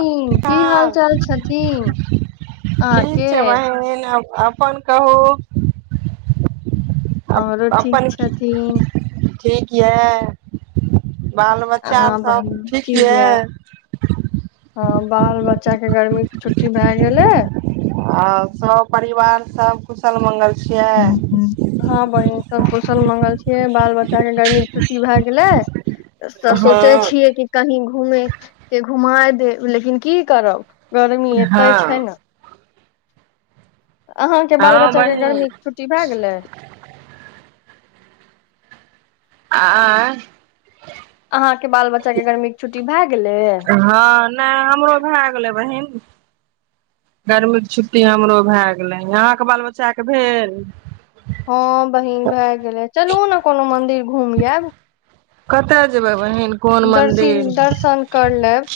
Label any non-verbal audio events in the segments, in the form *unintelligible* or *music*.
ह की हाल हँ चाल छथिन ठीक अहाँके छै बहिन अपन कहू अप हमरो ठीक अपन छथिन ठीक यऽ बाल बच्चा अहाँ सब बहिन ठीक यए य हँ बाल बच्चा एगारमी के छुट्टी भए गेलै आ सब परिवार सब कुशल मंगल छियै हँ बहिन सब कुशल मंगल छियै बाल बच्चा के गर्मी के छुट्टी भए गेलै त सोचे हँ छियै कि कहीं घूमे के घुमााय देब लेकिन की करब गरमी ए तै हँ छै ने अहाँके बाल हँ बच्चाके बहिन गर्मीके छुट्टी भए गेलै आ अहाँ बाल बच्चा के गर्मी छु भाग हँ नहि हमरो भए गेलै बहिन *inaudible* गरमीके छुट्टी हमरो भए गेलै अहाँके बाल बच्चाके भेल हँ बहीन भए गेले चलु ने कोनो मंदिर घूम यब कत आ जे बाब दर्शिं दर्शन कर लेब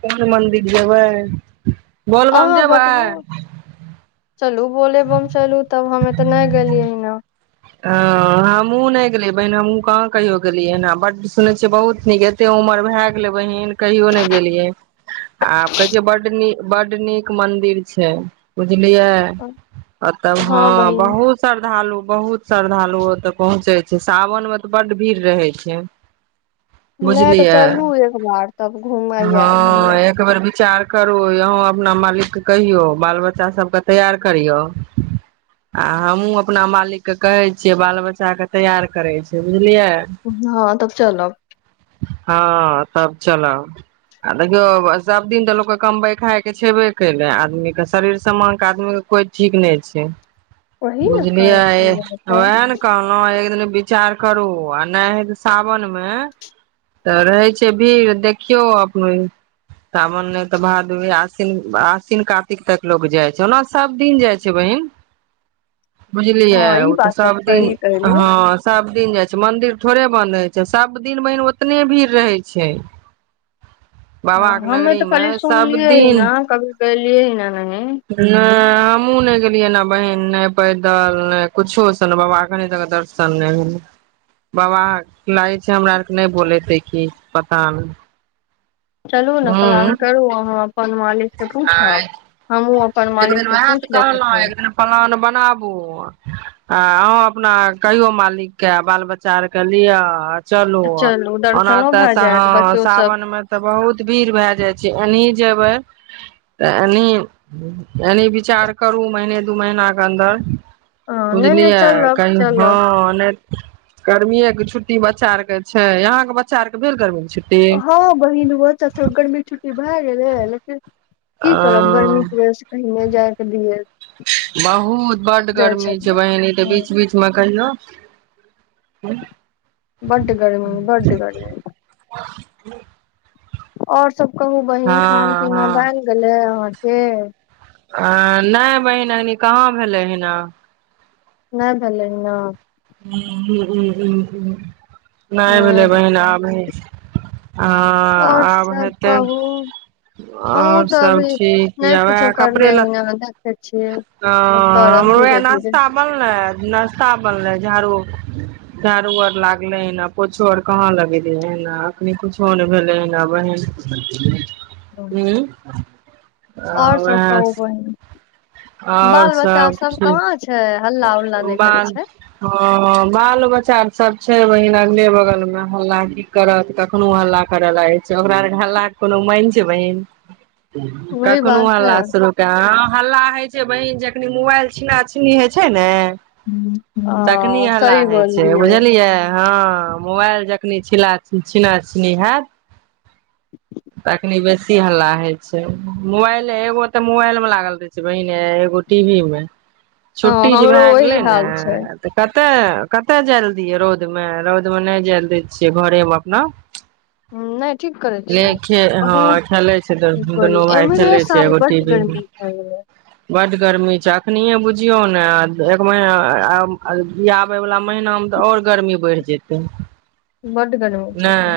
कोन मन्दिर जेबै बोलबम अहाँ जेबै बतबू चलू बोले बमचलू तब हमें तऽ नहि गेलियै हनो हँ हमहूँ नहि गेलियै बहिन हमहहुँ कहाँ कहियो गेलियै बड्ड सुनै छियै बहुत नीक एते उमर भए गेलै बहिन कहियो नहि गेलियै आ कहै छै बड्ड न बड नीक मंदिर छै बुझ बुझलियए आ तब हँ बहुत श्रद्धालु बहुत श्रद्धालु तऽ पहुँचे छै सावन मे तऽ बड्ड भीड़ रहै छै नहि तऽ बुझलियै चलू एक बार तब घुमय हँ आयब हमलोग एक बेर विचार करू यह अपना मालिक के कहियौ बाल बच्चा सबके तैयार करियौ आ हमहु अपना मालिक के कहे छियै बाल बच्चा के तैयार करे छै बुझलिये हँ तब चलब हँ तब चलब आ देखियौ सभदिन तऽ लोकके कमबै खायके छेबे कयैलै आदमीके शरीर समानके आदमीके कोइ ठीक नहि छै ओही ने कहै छियै तऽ ओएह ने कहलउ एक दिन विचार करू आ नहि हे सावनमे तऽ रहै छै भीड़ देखियौ अपने सावन नहि तऽ भादो ये आश्विन आश्विन कार्तिक तक लोक जाइ छै ओना सब दिन जाइ छै बहिन बुझलियै हँ ई तऽ बात सबदिन सही कहलियै हँ सब दिन जाइ छै मंदिर थोड़े बन्द होइ छै सब दिन बहिन ओतने भीड़ रहै छै हँ बाबाक के हमे नगरी तऽ मे खाली सब सुनलियै ना कभी गैलियै ए न न न अ हमहुँ नहि गेलियै ने बहिन नहि पैदल ने कुछोसे ने बाबा के तक दर्शन नहि भेल बाबा लागै छै हमरा आर के नहि बोलैतै की पता नहि चलू ना पलान करू ने अहाँ अपन म आए एक मालिक दिन से उएह पूछ तऽ ले कहलउ छथिन एक दिन प्लान बनाबू आ अहों अपना कहियो मालिकके आ बाल बच्चा आर के लिअ चलु चलू ओना दर्शनो ते भए साह जायत बच्चो सब सावन में ते बहुत भीड़ भए जायै छै जेबइ तऽ एनीह एनीह विचार करू महीने दू महीनाके अन्दर ह नहि नहि बुझलियै चलब कहि चलब हँ गर्मीए के छुट्टी बच्चा आर के छै अहाँ के बच्चा आर के भेल गर्मी छुट्टी हाँ बहिन बस के ठोकर मे *unintelligible* अ की करब गर्मीे के वजह से कही नहि जायके दियै बहुत बड गर्मी छै बहिन ई तऽ ह बीच बीच मे कहियो बड गर्मी बड गर्मी ह ओर सब कहू बहिन खान पीना हँ भए गेलै ह अह के आ नहि बहिन ऐनी कहाँ भेलै हिना नहि भेलै हियां ह ह ह ह ह नहि भेलै बहिन आब ह और आब सब हेतै कहू उ आओर तऽ सब अभी ठीक नहि य कुछो वएह कपड़े करलियै लत्ता ह देख ह हमरोह धीरे नासता बनलए नस्ता बनलै झाड़ूओ झाड़ू आर लागलै हन आ पोछो आर कहाँ लगेलिय अखनी कुछो नहि भेलै हन अबै हन हू आओर सब कहु बहिन आओर बाल बच्चा सब कहाँ छै ठीक हल्ला उल्ला नहि करै बाल छै ह बाल बच्चा आर सब छै बहिन अगले बगल मे हल्ला की करत कखनो हल्ला करय लागै छै ओकरा आरके हल्ला के कोनो मइन छै बहिन वही कखनो बात ने हला शुरू क आ हल्ला हय छै बहिन जखनी मोबाइल छीना छिनी होइ छै ने तखनी ह हल्ला सही होइ छै बोललियऐ बुझलियै हँ मोबाइल जखनी छिना छीनी हत तखनी बेसी हल्ला हय छै मोबाइलो एगो ते मोबाइल मे लागल रहे छै हीने एगो टीवी मे हँ छुट्टी जे हमरो भए वही गेलै ने हाल छै तऽ प तऽ कतय जाय ल दियै रौदमे रौदमे नहि जायल दै छियै घरेमे अपना नहि ठीक करै ले छियै खे हँ बहुत खेलै छै की कर दुनू भाय एमहरे खेलै छै साल एगो बड्ड टीवी मे गर्मी भ गेले बड गरमी छै एखनिए बुझियौ ने एक महीना ई आबयवला महीनामे तऽ आओर गर्मी बढ़ि जेतै बड गर्मी छले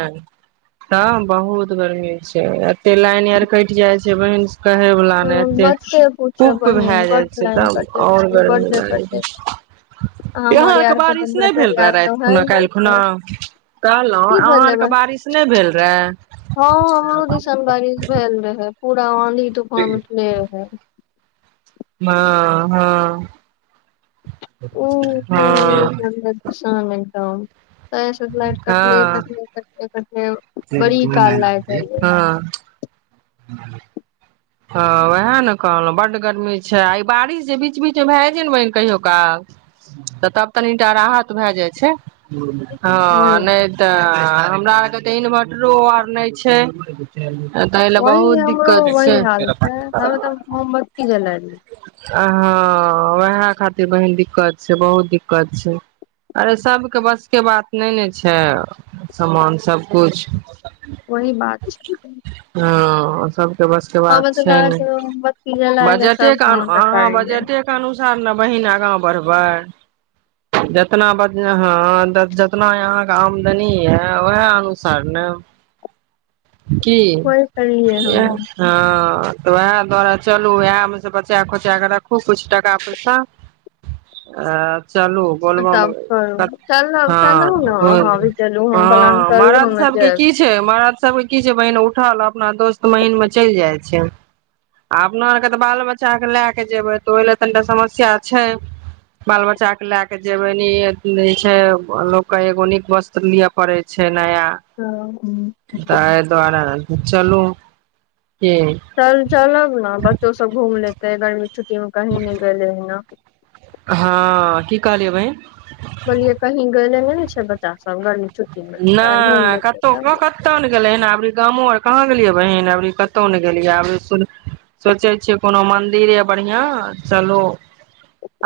तऽ बहुत गर्मी छै त लाइन आर कटि जाइ छै *unintelligible* कहयवला नहि ह एतेक मते पूछब कूप भए बहिन जाइ बड्ड छै लाइन तब कटे आओर छै गरमी बड्ड कटे लागै छै छै आ यहाँ हमर आरके आर के बारिश नहि भेल इन्वर्टर रहए आर तऽ राति है खुना नहि काल्हि खुना छै कहलहुं की अहा भेलै आर के बहिन बारिश नहि भेल रहे हँ हमरो दिशन बारिश भेल रहे पूरान इ ट हँ हँ उ कुमी हँ कामे छों आइ सँ लाइट कटले क ट द मना ह हँ उएह ने कहलहुँ बड्ड गर्मी छै आ ई बारिश जे बीच बीच भए जे ने बहि कहियो काल तऽ तब तनिटा राहत भए जाइ छै हँ वही नै है। त हमरा आर के तऽ इन्वोर्टरो आर नहि छै त तै ले वही बहुत हमरो दिक्कत छै वही हाल हमे तऽ मोमबत्ती गेले रहिै हँ उएह खातिर बहिन दिक्कत छै बहुत दिक्कत छै अरे सबके बसके बात नहि ने छै समान सबकुछ ओहि बात छै हँ ओ सब बस के बात ग छै ने मोबत्ती ज ल के सब गाँव त करैे अनस ने बहिन आगा बढ़बै जितना ब जितना यहाँके आमदनी है उएह अनुसार ने कि वही करलियै उहै हमे हँ ह तऽ ओएह दुआरे चलू ओएहमे से बचा खोचा कऽ रखू किछु टाका पैसा आ चलू बोलबम तब करू चलब हँ चलू ने अहाँ भी चलू हम प्लान हँ करू मरद हमे सबके जायब की छै मरद सबके की छै बहिन उठल अपना दोस्त महीन मे चलि जाइ छै आ अपना आर के तऽ बाल बच्चा के लए के जेबै तऽ ओहि ल तनीटा समस्या छै बाल बच्चा के लए के जेबै छै लोकके एगो नीक वस्त्र लिअ पड़े छै नया हँ। तऽ ए दुआारा चलू के चल चलब न बच्चो सब घूम ले के गरमी छु्टी मे कही नहि गेले है न हँ की कहलियै बहिन पहिले कही गेलने ने ने छै बच्चा सब ग नहि कतहु क कतहु ने गेलै गामो आर कहाँ गेलियै बहिन अभरी कतहु ने गेलियै अभी सु सोचे छीियै कोनो मंदिर ये बढ़िया चलो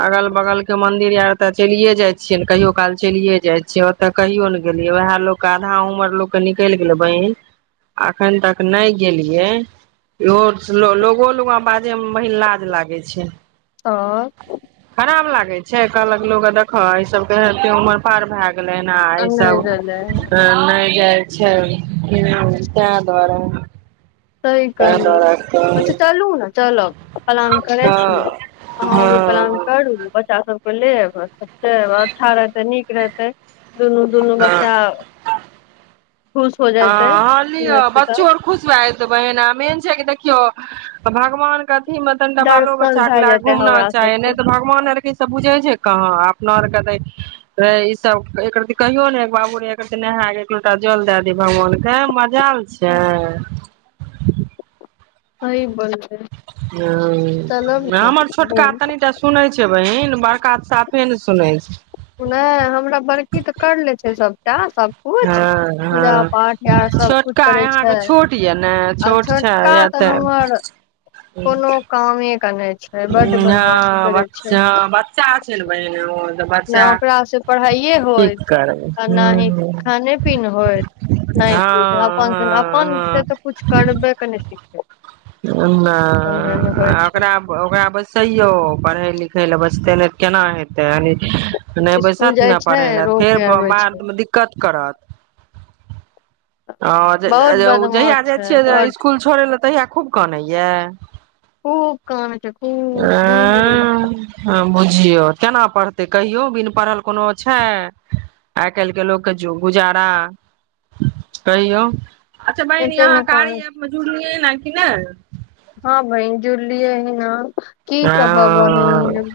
अगल बगल के मंदिर यते चलिये जाय छियै ने कहियो काल चलिये जाय छिये ओते कहियो ने गेलिय उएह लोकके आधा उमर लोक के निकलि गेलै बहीन अखन तक नहि गेलियए इहो लोगो लग बाजे मे बहीन लाज लागै छै आँ कहैय जैत कहलक लोग देख ई सबे उमर पार भए गेल आ लेनाय सब नहि गेले नहि जाइ चल ह तै द्वारे तय कहलु अच्छा चालु ने चलऽ पलान करे हँ छियै अहाँ हँ ओ पलान करू बच्चा सब लेब अच्छा रहतै नीक रहतै दुनू दुनू बच्चा खुश हो ह जयतै अहा लीय सुनतै तऽ बच्चो आओर खुश भ बहिन आ मेन छै कि देखियौ भगवान क थी में तनिका बालो दर्शन बच्चा के भए लए क जेतै घूमना हमरा चाही नहि सबके तऽ भगवान आर के से बुझे छै कहाँ आब नर के देे ई सब एकर दिन कहियो ने बाबू रे एकर दिन नहा एक लोटा जल दे दे भगवान के मजाल छै अइ बल ह हमर छोटका घूम तनिटा सुनै छै बहिन बरकात साफे ने सुनै छै नहि हमरा बड़की तऽ करले छै सभटा हँ हँ आर सबकुछ छोटका करै छै यहाँके छोट यए ने आ छोट छै छोटका या तऽ हमर तऽ कोनो *inaudible* बदमाशी हँ ब करै हँ बच्चा छै ने बहिन ओ तऽ ने बच्चा ओकरासँ पढ़ाइए की होइत करबै आ न ही हूँ खाने पीन होइत न हँ ही पूजा पाठ अपन अपन हँ हँ से तऽ किछु करबेके नहि सिखै नहि आ ओक आब ओकरा बैसैयो पढै पढ़ै लिखै लए बैसते ने केना हेतै नहि स्कुल बैसत जाइ ने छै पढ़य लए रो फेर के अबै छै बर दिक्कत करत ह बहुत जहिय बदमाश जाइ छै छियै बड इसकुल छोड़ तऽ इया खूब कानइ य खूब कानय छै खूब खूब एएह बुझियौ केना पढ़तै कहियो बिन पढ़ल कोनो छै आइ काल्हि के लोकके गुजारा कहियौ अच्छा बहिनी एते अहाँ ने कानै कार्य एप मे जुड़लियै नै की ने हँ बहिन जुरलियै हैन की कहब हँ बहन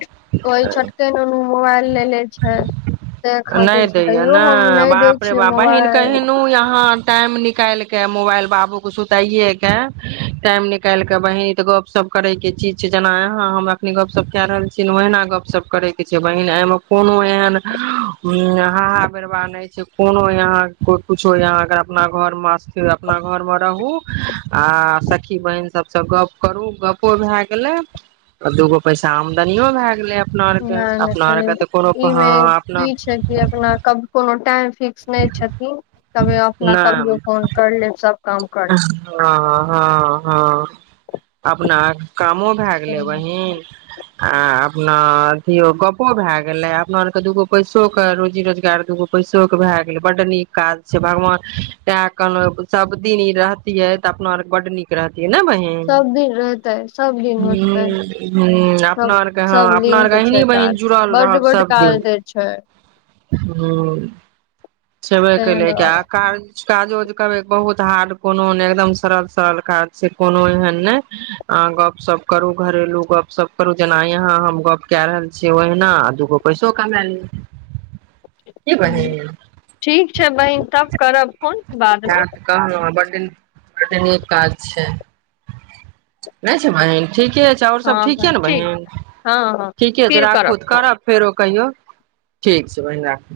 ओहि छोटके नुनू मोबाइल लेले छै ताहि नहि खातिर से दैया तैयो ने हम नहि दै बाप रे छियै बाप बहिन मोबाइल कहिनो अहाँ टाइम निकालि के मोबाइल बाबू के सुताइेके टाइम निकालि के बहीन त गप सप करै के चीज छै जेना ह हम अखनी गपशप कए रहल छी ने ओहिना गपशप करय के छै बहिन एहिमे कोनो एहन हाहा बेरबाह नहि छै कोनो यहा कोइ कुछो यहाँ अपना घर मेथि अपना घर मे रहू आ सखी बहिन सबसँ गप करू गपो भए गेलै आ दूगो पैसा आमदनियो भए गेलै आब नहि नहि सरे ईमे अपना की छै कि अपना कब कोनो टाइम फिक्स नहि छथिन कभी अपना नाम कभियो फोन कर लेब सब काम हँ करके हँ हँ अप नार कामो भए गेलै बहीन आ अपना अथियो गपो भए गेलै अपना आरके दूगो पैसोे रोजी रोजगार दूगो पैसो के भए गेलै बड नीक काज छै भगवान तें कहलहु सब दिन रहतीै त अपना आर के बड नीक रहत केन बहिन सब दिन रहते सब दिन ह होते ह सब अपना आरके ह सब अपना दिन आरके के छै एहिनी बहिन काज जुड़ल बड रहब बड सब दिन काज दै छै हू सेबैके ताहि लैके दुआरे आ कार काजोज करै के बहुत हाड कोनो ने एकदम सरल सरल काज छै कोनो एहन ने अ गप सप करू घरेलू गपशप करू जेना यहा हम गप क रहल छीियै ओहिना दूगो पैसो कमा ले ह्म्म ठीक छै बहीन तब करब फोन बादमे बड बर्डे न काज छै नहि छै बहिन ठीके छै आओर सब हँ ठीके ने ठीक बहिन हँ हँ ठीके छै फिर राखू तऽ फोन करब फेरो कहियौ ठीक छै बहिन राखु